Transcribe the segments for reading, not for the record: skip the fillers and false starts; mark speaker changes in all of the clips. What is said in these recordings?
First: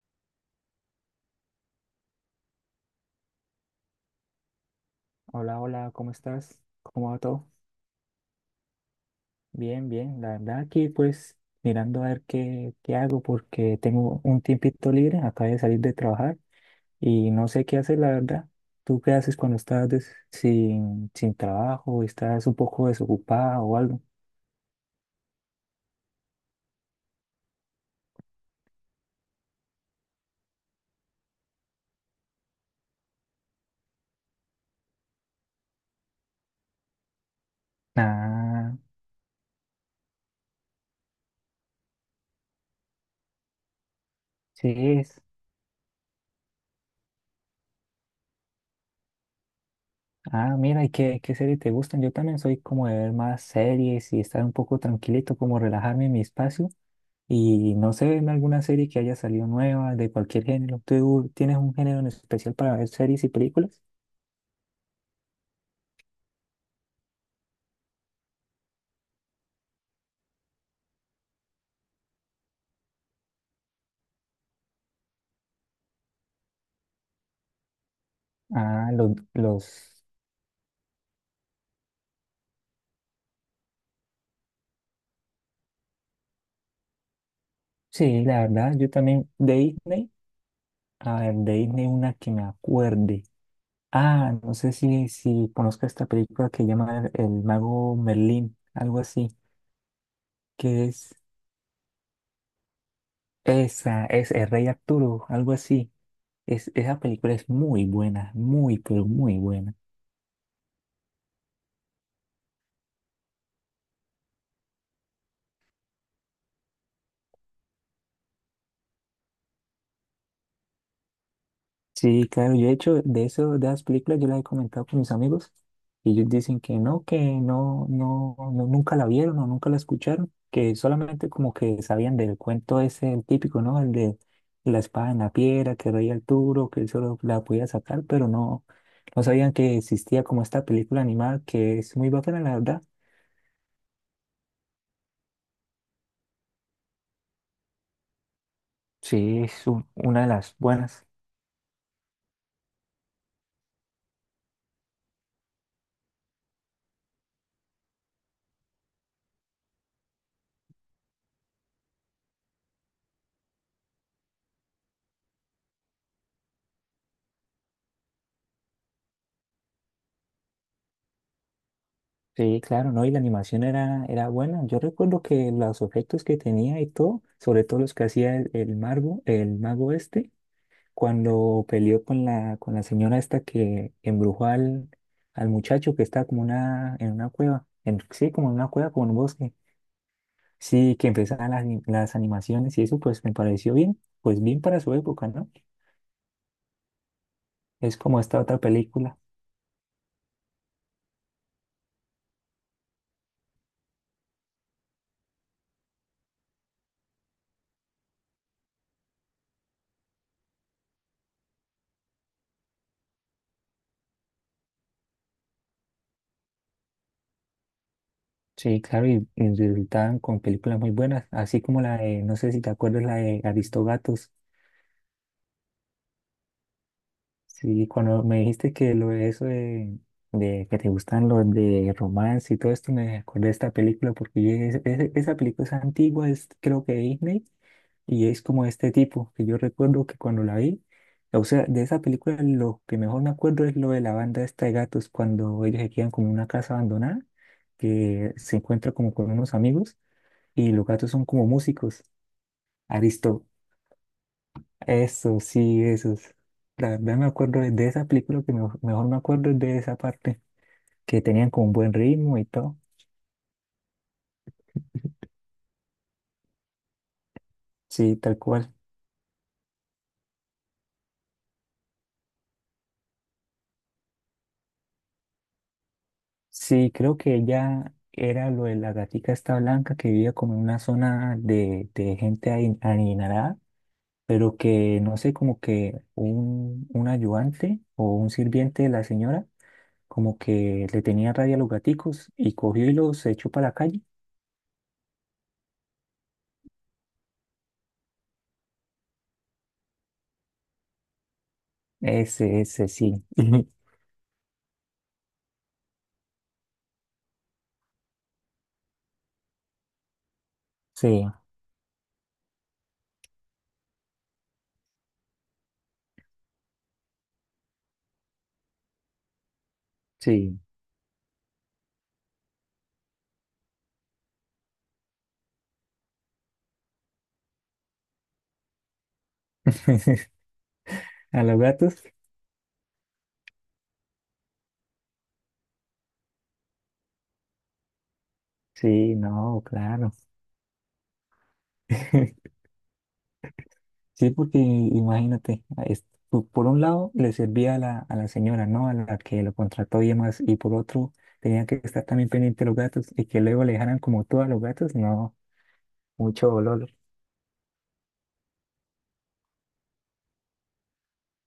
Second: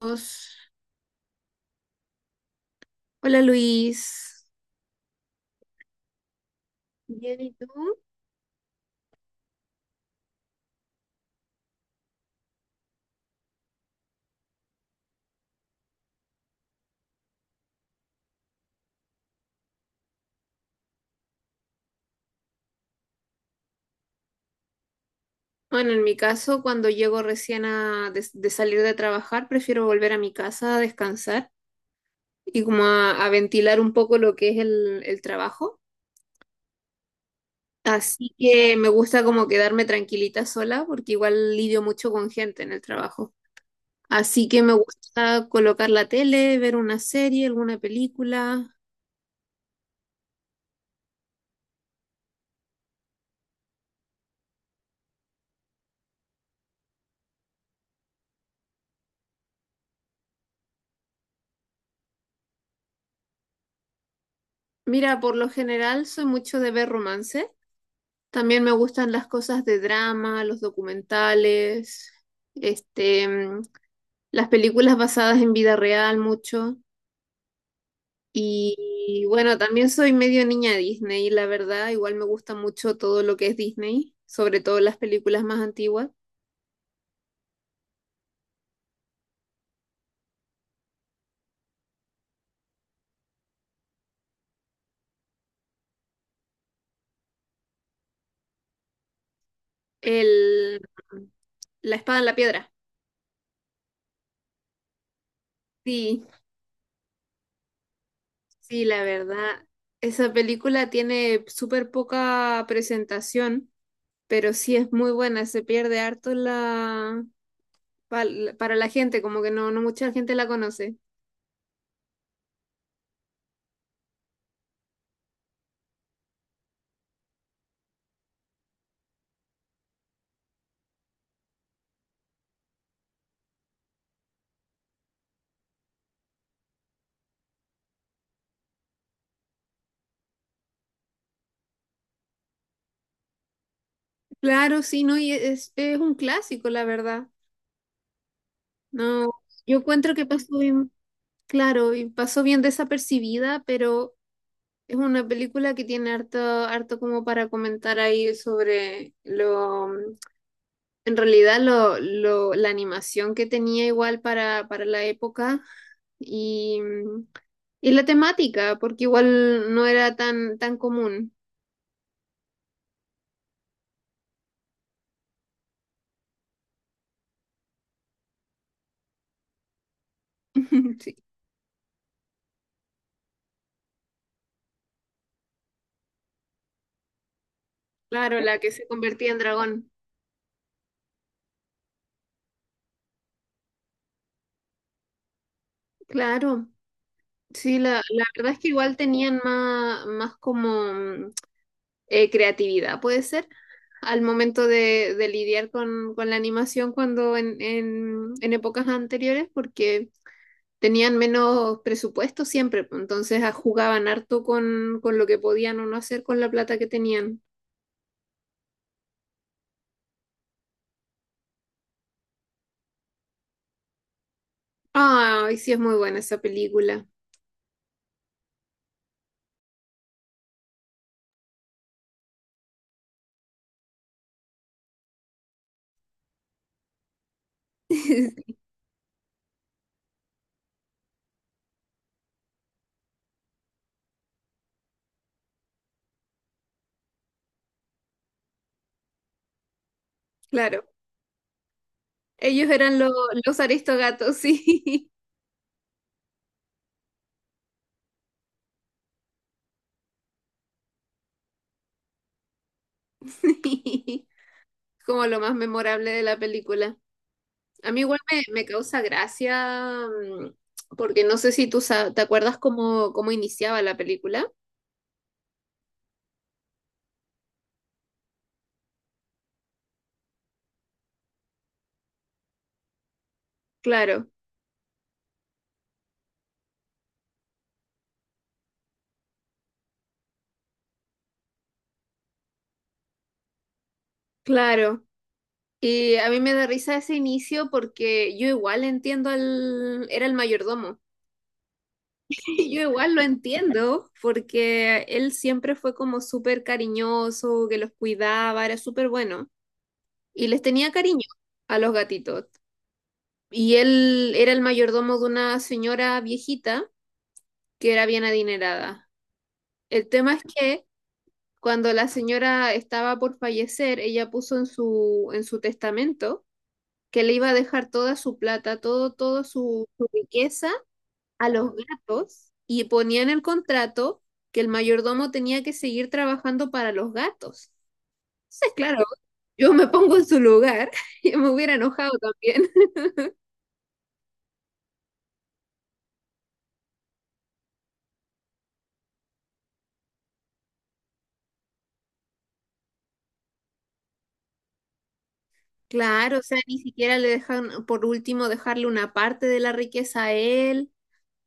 Speaker 1: Dios. Hola Luis.
Speaker 2: Hola, hola, ¿cómo estás? ¿Cómo va
Speaker 1: Bien,
Speaker 2: todo?
Speaker 1: ¿y tú?
Speaker 2: Bien, bien. La verdad aquí pues mirando a ver qué hago porque tengo un tiempito libre, acabo de salir de trabajar y no sé qué hacer, la verdad. ¿Tú qué haces cuando estás sin trabajo, estás un poco desocupado o algo?
Speaker 1: Bueno, en mi caso, cuando llego recién de salir de trabajar, prefiero volver a mi casa a descansar y como a ventilar un poco lo que es el trabajo. Así
Speaker 2: Ah,
Speaker 1: que me gusta como quedarme tranquilita sola porque igual lidio mucho con gente en el trabajo. Así que
Speaker 2: sí
Speaker 1: me
Speaker 2: es.
Speaker 1: gusta colocar la tele, ver una serie, alguna película.
Speaker 2: Ah, mira, ¿y qué series te gustan? Yo también soy como de ver más series y estar un poco tranquilito, como relajarme en mi espacio. Y no sé, en alguna serie que haya salido nueva, de cualquier género. ¿Tú tienes un género en especial para ver series y películas?
Speaker 1: Mira, por lo general soy mucho de ver romances. También me gustan las cosas de drama, los documentales, este, mm, las películas basadas en vida real mucho.
Speaker 2: Ah, los,
Speaker 1: Y bueno, también
Speaker 2: los...
Speaker 1: soy medio niña Disney, la verdad, igual me gusta mucho todo lo que es Disney, sobre todo las películas más antiguas.
Speaker 2: Sí, la verdad, yo también de Disney. A ver, de Disney una que me acuerde. Ah, no sé si conozco esta película que llama El Mago Merlín, algo así,
Speaker 1: El,
Speaker 2: que es
Speaker 1: mm, La espada en la piedra.
Speaker 2: esa, es El Rey Arturo, algo así.
Speaker 1: Sí,
Speaker 2: Esa película es muy buena, muy,
Speaker 1: sí, la
Speaker 2: pero muy
Speaker 1: verdad.
Speaker 2: buena.
Speaker 1: Esa película tiene súper poca presentación, pero sí es muy buena, se pierde harto la, para la gente, como que no, no mucha gente la conoce.
Speaker 2: Sí, claro, yo he hecho de eso, de las películas, yo las he comentado con mis amigos y ellos dicen que no, que no, nunca la vieron o nunca la escucharon, que solamente como que sabían del cuento ese, el típico, ¿no? El de la espada en la piedra, que rey Arturo, que él solo la podía sacar, pero no, no sabían que existía como esta película animada que es muy bacana, la verdad.
Speaker 1: Claro, sí, no, y es un clásico, la verdad. No,
Speaker 2: Sí, es
Speaker 1: yo encuentro
Speaker 2: una
Speaker 1: que
Speaker 2: de las
Speaker 1: pasó bien,
Speaker 2: buenas.
Speaker 1: claro, y pasó bien desapercibida, pero es una película que tiene harto, harto como para comentar ahí sobre lo, en realidad la animación que tenía igual para la época y, y la temática, porque igual no era tan, tan común.
Speaker 2: Sí, claro, ¿no? Y la animación era, era buena. Yo recuerdo que los efectos que tenía y todo, sobre todo los que hacía el mago, el mago este,
Speaker 1: sí.
Speaker 2: cuando peleó con la señora esta que embrujó al, al muchacho que está como una, en una cueva, en, sí,
Speaker 1: Claro,
Speaker 2: como en
Speaker 1: la
Speaker 2: una
Speaker 1: que se
Speaker 2: cueva, como en un
Speaker 1: convertía en
Speaker 2: bosque.
Speaker 1: dragón.
Speaker 2: Sí, que empezaban las, las animaciones y eso pues me pareció bien, pues bien para su época, ¿no?
Speaker 1: Claro. Sí,
Speaker 2: Es
Speaker 1: la,
Speaker 2: como
Speaker 1: la
Speaker 2: esta
Speaker 1: verdad
Speaker 2: otra
Speaker 1: es que igual
Speaker 2: película.
Speaker 1: tenían más, más como creatividad, puede ser, al momento de lidiar con la animación cuando en épocas anteriores, porque tenían menos presupuesto siempre, pues, entonces jugaban harto con lo que podían o no hacer con la plata que tenían.
Speaker 2: Sí, claro, y resultaban con películas muy buenas, así como la de, no sé si te acuerdas, la de Aristogatos.
Speaker 1: Ay, sí es muy buena esa película.
Speaker 2: Sí, cuando me dijiste que lo de eso de que te gustan los de romance y todo esto, me acordé de esta película porque yo dije: Esa película es antigua, es creo que de Disney, y es como este tipo, que yo recuerdo que cuando la vi, o sea, de esa película lo que mejor me acuerdo es lo de la banda esta de gatos, cuando ellos se quedan como en una casa abandonada, que se encuentra como con unos amigos, y
Speaker 1: Claro.
Speaker 2: los gatos son como músicos".
Speaker 1: Ellos eran
Speaker 2: Aristo,
Speaker 1: los aristogatos, sí.
Speaker 2: eso, sí, esos. La verdad, me acuerdo de esa película, que mejor, mejor me acuerdo es de esa parte, que tenían como un buen ritmo y todo.
Speaker 1: Como lo más memorable de la película. A mí
Speaker 2: Sí,
Speaker 1: igual
Speaker 2: tal
Speaker 1: me, me
Speaker 2: cual.
Speaker 1: causa gracia, porque no sé si tú te acuerdas cómo, cómo iniciaba la película.
Speaker 2: Sí, creo que ella era lo de la gatica esta blanca que vivía como en una zona de gente adinerada,
Speaker 1: Claro,
Speaker 2: pero que no sé, como que un ayudante o un sirviente de la señora, como que le tenía rabia a los gaticos y cogió y los echó para la calle.
Speaker 1: claro. Y a mí me da risa ese inicio porque yo igual entiendo al... Era el mayordomo.
Speaker 2: Ese,
Speaker 1: Yo
Speaker 2: ese,
Speaker 1: igual lo
Speaker 2: sí.
Speaker 1: entiendo porque él siempre fue como súper cariñoso, que los cuidaba, era súper bueno. Y les tenía cariño
Speaker 2: Sí,
Speaker 1: a los gatitos. Y él era el mayordomo de una señora viejita que era bien adinerada. El tema es
Speaker 2: sí.
Speaker 1: que cuando la señora estaba por fallecer, ella puso en su testamento que le iba a dejar toda su plata, todo, todo su riqueza
Speaker 2: ¿A
Speaker 1: a
Speaker 2: los
Speaker 1: los
Speaker 2: gatos?
Speaker 1: gatos, y ponía en el contrato que el mayordomo tenía que seguir trabajando para los gatos. Entonces, claro,
Speaker 2: Sí, no,
Speaker 1: yo me
Speaker 2: claro.
Speaker 1: pongo en su lugar y me hubiera enojado también.
Speaker 2: Sí, porque imagínate, por un lado le servía a la señora, ¿no? A la que lo contrató y demás, y por otro tenía que estar también pendiente de los gatos y que luego le dejaran como todo a los gatos, no,
Speaker 1: Claro, o
Speaker 2: mucho
Speaker 1: sea, ni
Speaker 2: dolor.
Speaker 1: siquiera le dejan, por último, dejarle una parte de la riqueza a él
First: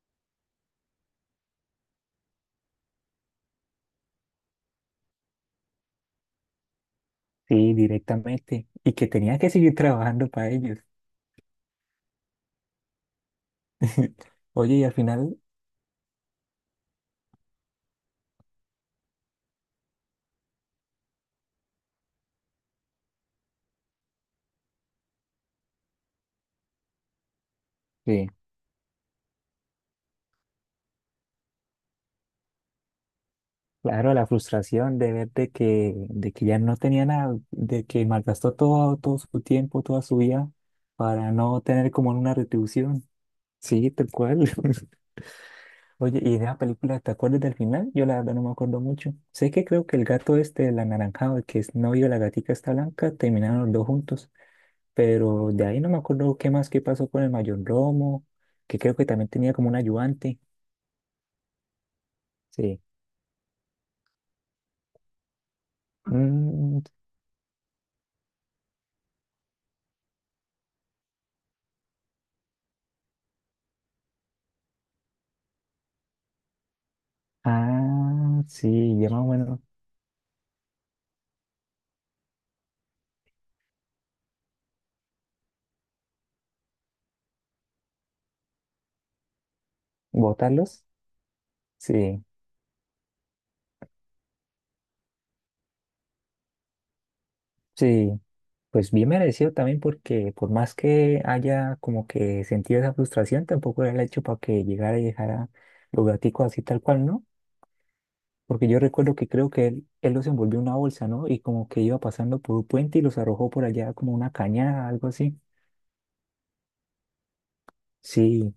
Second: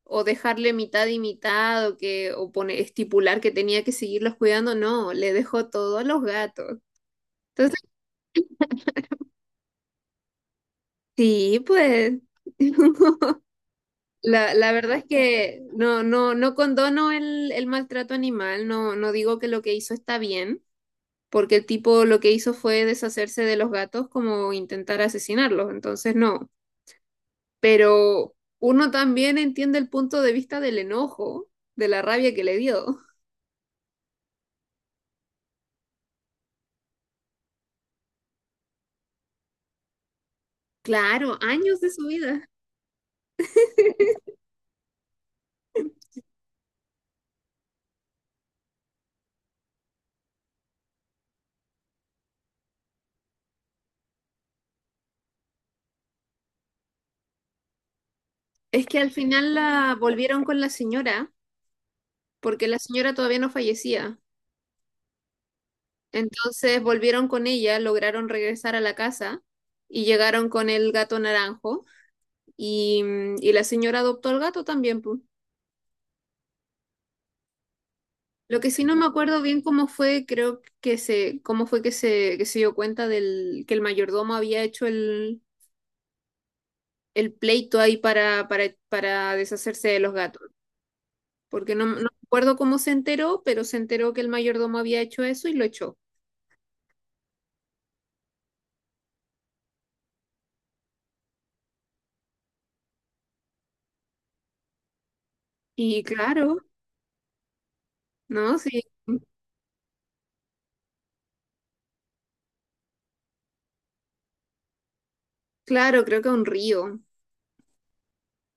Speaker 1: o dejarle mitad y mitad, o que o pone, estipular que tenía que seguirlos cuidando. No, le dejó todo a los gatos.
Speaker 2: Sí,
Speaker 1: Entonces,
Speaker 2: directamente. Y que tenía que seguir trabajando para ellos.
Speaker 1: sí, pues la
Speaker 2: Oye, y al
Speaker 1: verdad es
Speaker 2: final,
Speaker 1: que no condono el maltrato animal, no digo que lo que hizo está bien, porque el tipo lo que hizo fue deshacerse de los gatos, como intentar asesinarlos. Entonces no,
Speaker 2: sí.
Speaker 1: pero uno también entiende el punto de vista del enojo, de la rabia que le dio.
Speaker 2: Claro, la frustración de ver de que ya no tenía nada, de que malgastó todo, todo su tiempo, toda su vida para
Speaker 1: Claro,
Speaker 2: no
Speaker 1: años de
Speaker 2: tener
Speaker 1: su
Speaker 2: como una
Speaker 1: vida.
Speaker 2: retribución. Sí, tal cual. Oye, ¿y de la película te acuerdas del final? Yo la verdad no me acuerdo mucho. Sé que creo que el gato este, el anaranjado, el que es novio de la gatica está blanca, terminaron los dos juntos. Pero de ahí no me acuerdo qué más, qué pasó con el mayor Romo, que
Speaker 1: Es
Speaker 2: creo
Speaker 1: que
Speaker 2: que
Speaker 1: al
Speaker 2: también
Speaker 1: final
Speaker 2: tenía como un
Speaker 1: la
Speaker 2: ayudante.
Speaker 1: volvieron con la señora, porque la
Speaker 2: Sí.
Speaker 1: señora todavía no fallecía. Entonces
Speaker 2: Mm,
Speaker 1: volvieron con ella, lograron regresar a la casa y llegaron con el gato naranjo y, y la señora adoptó al gato también, pu.
Speaker 2: ah,
Speaker 1: Lo que sí no
Speaker 2: sí,
Speaker 1: me
Speaker 2: ya más
Speaker 1: acuerdo bien
Speaker 2: o
Speaker 1: cómo fue, creo que se, cómo fue que se dio cuenta del, que el mayordomo había hecho el pleito ahí para deshacerse de los gatos.
Speaker 2: ¿votarlos?
Speaker 1: Porque no, no me
Speaker 2: Sí,
Speaker 1: acuerdo cómo se enteró, pero se enteró que el mayordomo había hecho eso y lo echó.
Speaker 2: sí, pues bien merecido también porque por más que haya como que sentido esa frustración, tampoco era el hecho para que llegara y dejara
Speaker 1: Y
Speaker 2: los gaticos
Speaker 1: claro,
Speaker 2: así tal cual, ¿no?
Speaker 1: ¿no?
Speaker 2: Porque yo
Speaker 1: Sí,
Speaker 2: recuerdo que creo que él los envolvió en una bolsa, ¿no? Y como que iba pasando por un puente y los arrojó por allá como una cañada, algo así.
Speaker 1: claro, creo que un río.
Speaker 2: Sí,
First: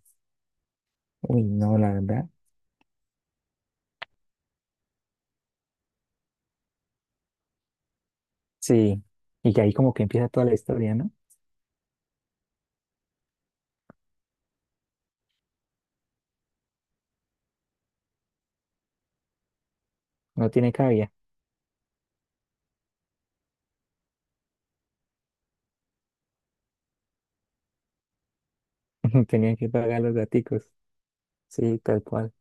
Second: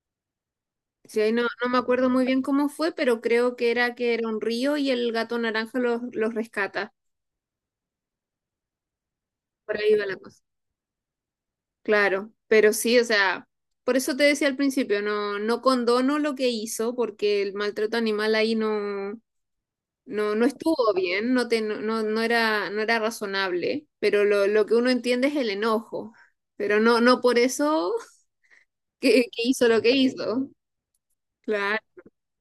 Speaker 1: Sí, ahí no,
Speaker 2: uy,
Speaker 1: no me
Speaker 2: no, la
Speaker 1: acuerdo muy
Speaker 2: verdad,
Speaker 1: bien cómo fue, pero creo que era un río y el gato naranja los rescata.
Speaker 2: sí. Y que ahí
Speaker 1: Por
Speaker 2: como
Speaker 1: ahí
Speaker 2: que
Speaker 1: va la
Speaker 2: empieza
Speaker 1: cosa.
Speaker 2: toda la historia, ¿no?
Speaker 1: Claro, pero sí, o sea, por eso te decía al principio, no, no condono lo que hizo, porque el maltrato animal ahí no, no, no
Speaker 2: No tiene
Speaker 1: estuvo
Speaker 2: cabida,
Speaker 1: bien. No, te, no, no, no era razonable, pero lo que uno entiende es el enojo, pero no, no por eso que
Speaker 2: tenían
Speaker 1: hizo
Speaker 2: que
Speaker 1: lo que
Speaker 2: pagar los
Speaker 1: hizo.
Speaker 2: gaticos,
Speaker 1: Claro.
Speaker 2: sí, tal cual.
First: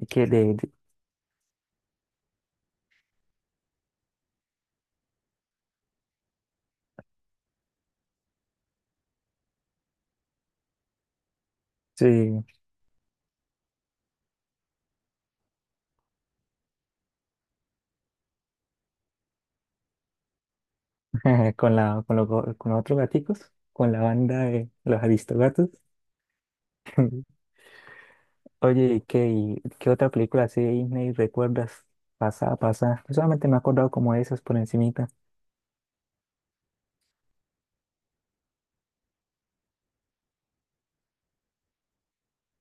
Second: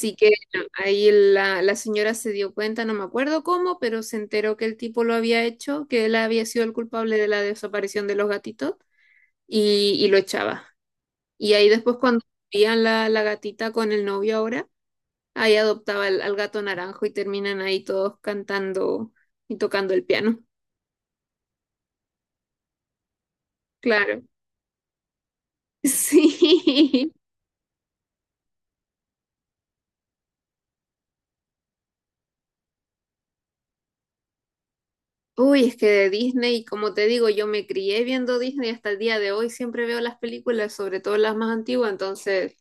Speaker 2: Y que
Speaker 1: que no, ahí la, la señora se dio cuenta, no me acuerdo cómo, pero se enteró que el tipo lo había hecho, que él había sido el culpable de la desaparición de los gatitos y lo echaba. Y ahí después cuando
Speaker 2: sí.
Speaker 1: veían la, la gatita con el novio ahora, ahí adoptaba al, al gato naranjo y terminan ahí todos cantando y tocando el piano.
Speaker 2: Con la, con, con los otros gaticos, con la
Speaker 1: Claro.
Speaker 2: banda de los Aristogatos.
Speaker 1: Sí.
Speaker 2: Oye, ¿y y qué otra película así de Disney recuerdas? Pasada, pasada. Yo solamente me he acordado como de esas por encimita.
Speaker 1: Uy, es que de Disney, como te digo, yo me crié viendo Disney hasta el día de hoy, siempre veo las películas, sobre todo las más antiguas, entonces...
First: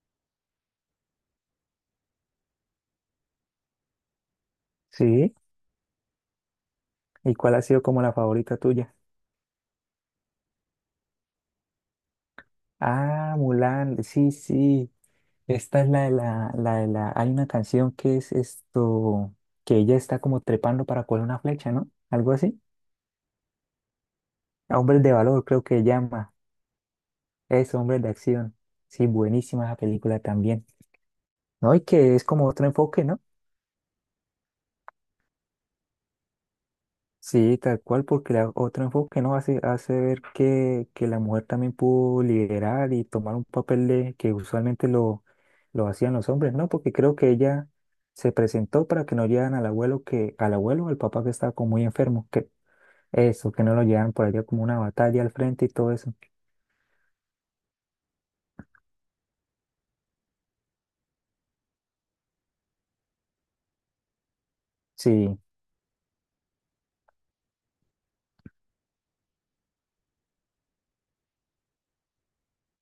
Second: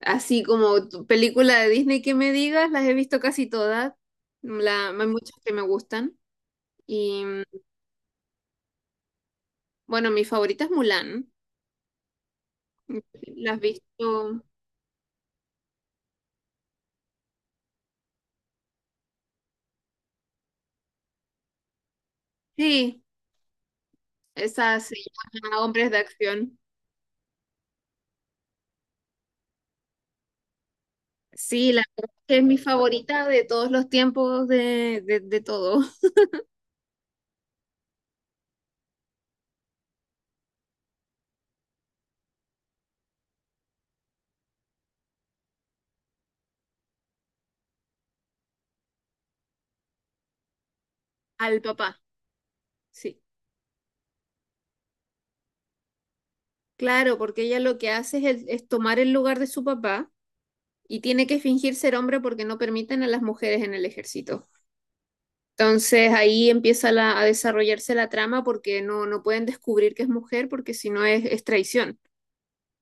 Speaker 1: Así como tu película de Disney que me digas, las he visto casi todas. La, hay muchas
Speaker 2: Sí.
Speaker 1: que me gustan. Y
Speaker 2: ¿Y
Speaker 1: mm,
Speaker 2: cuál ha sido como la favorita tuya?
Speaker 1: bueno, mi favorita es Mulan.
Speaker 2: Ah,
Speaker 1: La has
Speaker 2: Mulan, sí,
Speaker 1: visto.
Speaker 2: sí. Esta es la de la, la de la. Hay una canción que es esto, que ella está como trepando para coger una flecha, ¿no? Algo así.
Speaker 1: Sí, esa se
Speaker 2: Hombres de valor,
Speaker 1: llama
Speaker 2: creo que
Speaker 1: Hombres de
Speaker 2: llama.
Speaker 1: Acción.
Speaker 2: Es Hombres de Acción. Sí, buenísima esa película también.
Speaker 1: Sí,
Speaker 2: No, y
Speaker 1: la verdad
Speaker 2: que es
Speaker 1: es que es
Speaker 2: como
Speaker 1: mi
Speaker 2: otro enfoque, ¿no?
Speaker 1: favorita de todos los tiempos, de todo.
Speaker 2: Sí, tal cual, porque la, otro enfoque nos hace, hace ver que la mujer también pudo liderar y tomar un papel de, que usualmente lo hacían los hombres, ¿no? Porque creo que ella se presentó para que no llevan al abuelo que, al abuelo, o al papá que estaba
Speaker 1: Al
Speaker 2: como muy
Speaker 1: papá,
Speaker 2: enfermo, que
Speaker 1: sí.
Speaker 2: eso, que no lo llevan por allá como una batalla al frente y todo eso.
Speaker 1: Claro, porque ella lo que hace es, es tomar el lugar de su papá y tiene que fingir ser hombre porque no permiten a las mujeres en el ejército.
Speaker 2: Sí,
Speaker 1: Entonces ahí empieza a desarrollarse la trama porque no, no pueden descubrir que es mujer porque si no es, es traición,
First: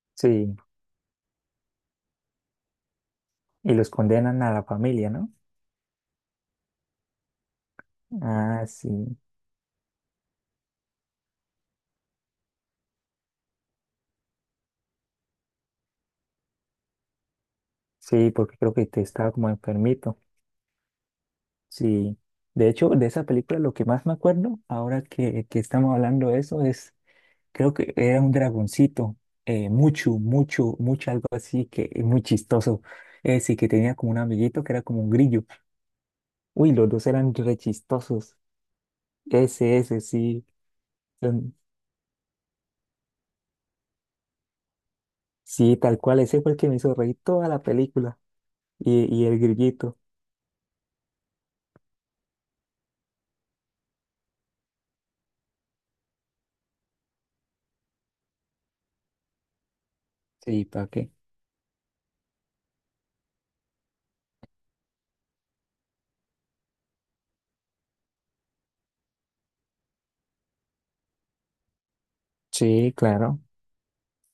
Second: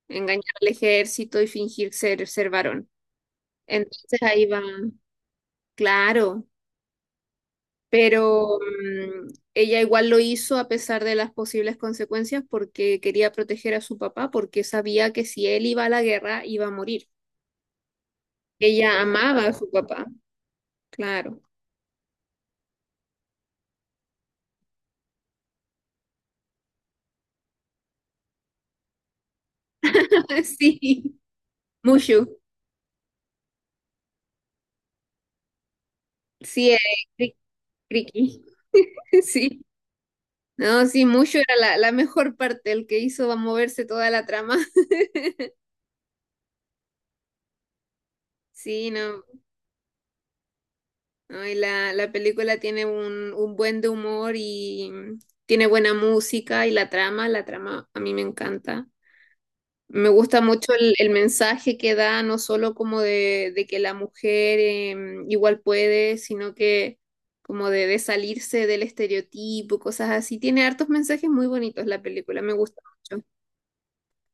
Speaker 1: engañar
Speaker 2: sí.
Speaker 1: al ejército y fingir ser, ser varón.
Speaker 2: Y los
Speaker 1: Entonces
Speaker 2: condenan
Speaker 1: ahí
Speaker 2: a
Speaker 1: va,
Speaker 2: la familia, ¿no?
Speaker 1: claro, pero
Speaker 2: Ah, sí.
Speaker 1: ella igual lo hizo a pesar de las posibles consecuencias porque quería proteger a su papá porque sabía que si él iba a la guerra iba a morir.
Speaker 2: Sí, porque creo que
Speaker 1: Ella
Speaker 2: te estaba
Speaker 1: amaba
Speaker 2: como
Speaker 1: a su papá,
Speaker 2: enfermito.
Speaker 1: claro.
Speaker 2: Sí, de hecho, de esa película lo que más me acuerdo, ahora que estamos hablando de eso, es, creo que era un dragoncito, mucho, mucho,
Speaker 1: Sí,
Speaker 2: mucho, algo así, que es muy
Speaker 1: Mushu,
Speaker 2: chistoso. Ese que tenía como un amiguito que era como un grillo.
Speaker 1: sí,
Speaker 2: Uy,
Speaker 1: es
Speaker 2: los dos eran
Speaker 1: cri-
Speaker 2: re chistosos.
Speaker 1: Criqui, sí.
Speaker 2: Ese, sí.
Speaker 1: No, sí, mucho era
Speaker 2: son-
Speaker 1: la, la mejor parte, el que hizo va a moverse toda la trama.
Speaker 2: Sí, tal cual, ese fue el que me hizo reír toda la película.
Speaker 1: Sí,
Speaker 2: Y,
Speaker 1: no,
Speaker 2: y el grillito.
Speaker 1: no, y la película tiene un buen de humor y tiene buena música y la trama a mí me encanta. Me gusta
Speaker 2: Sí,
Speaker 1: mucho
Speaker 2: ¿para
Speaker 1: el
Speaker 2: qué?
Speaker 1: mensaje que da, no solo como de que la mujer igual puede, sino que como de salirse del estereotipo, cosas así. Tiene hartos mensajes muy bonitos la película, me gusta
Speaker 2: Sí,
Speaker 1: mucho.
Speaker 2: claro.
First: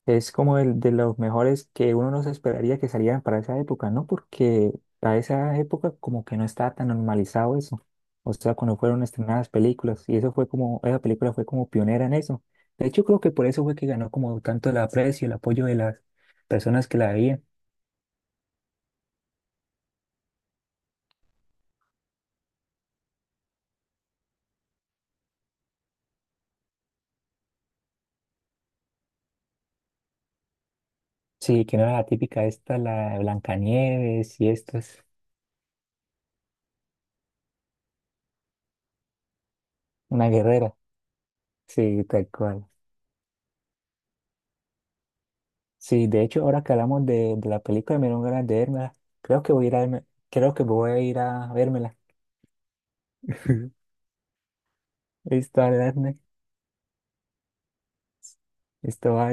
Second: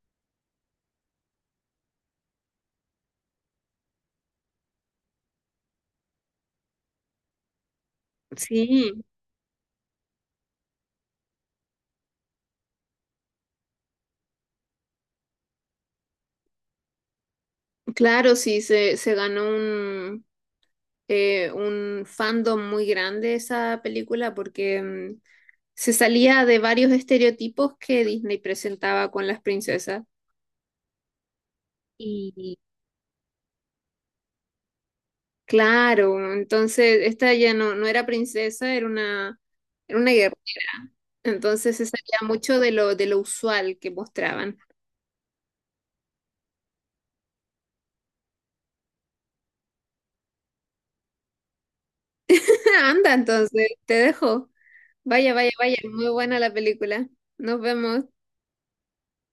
Speaker 2: Es como el de los mejores que uno no se esperaría que salieran para esa época, ¿no? Porque a esa época como que no estaba tan normalizado eso. O sea, cuando fueron
Speaker 1: Sí.
Speaker 2: estrenadas películas y eso fue como, esa película fue como pionera en eso. De hecho, creo que por eso fue que ganó como tanto el aprecio, el apoyo de las personas que la veían.
Speaker 1: Claro, sí, se ganó un fandom muy grande esa película porque se salía de varios estereotipos que Disney presentaba con las princesas.
Speaker 2: Sí, que no era la típica
Speaker 1: Y
Speaker 2: esta, la de Blancanieves y esto es
Speaker 1: claro, entonces esta ya no, no era princesa, era una
Speaker 2: una
Speaker 1: guerra.
Speaker 2: guerrera.
Speaker 1: Entonces se
Speaker 2: Sí,
Speaker 1: salía
Speaker 2: tal
Speaker 1: mucho
Speaker 2: cual.
Speaker 1: de lo usual que mostraban.
Speaker 2: Sí, de hecho, ahora que hablamos de la película, me dieron ganas de vérmela. Creo que voy a ir a, creo que voy a ir a vérmela.
Speaker 1: Anda, entonces, te dejo. Vaya, vaya,
Speaker 2: Listo,
Speaker 1: vaya, muy
Speaker 2: Ariadne.
Speaker 1: buena la película. Nos vemos.
Speaker 2: Esto va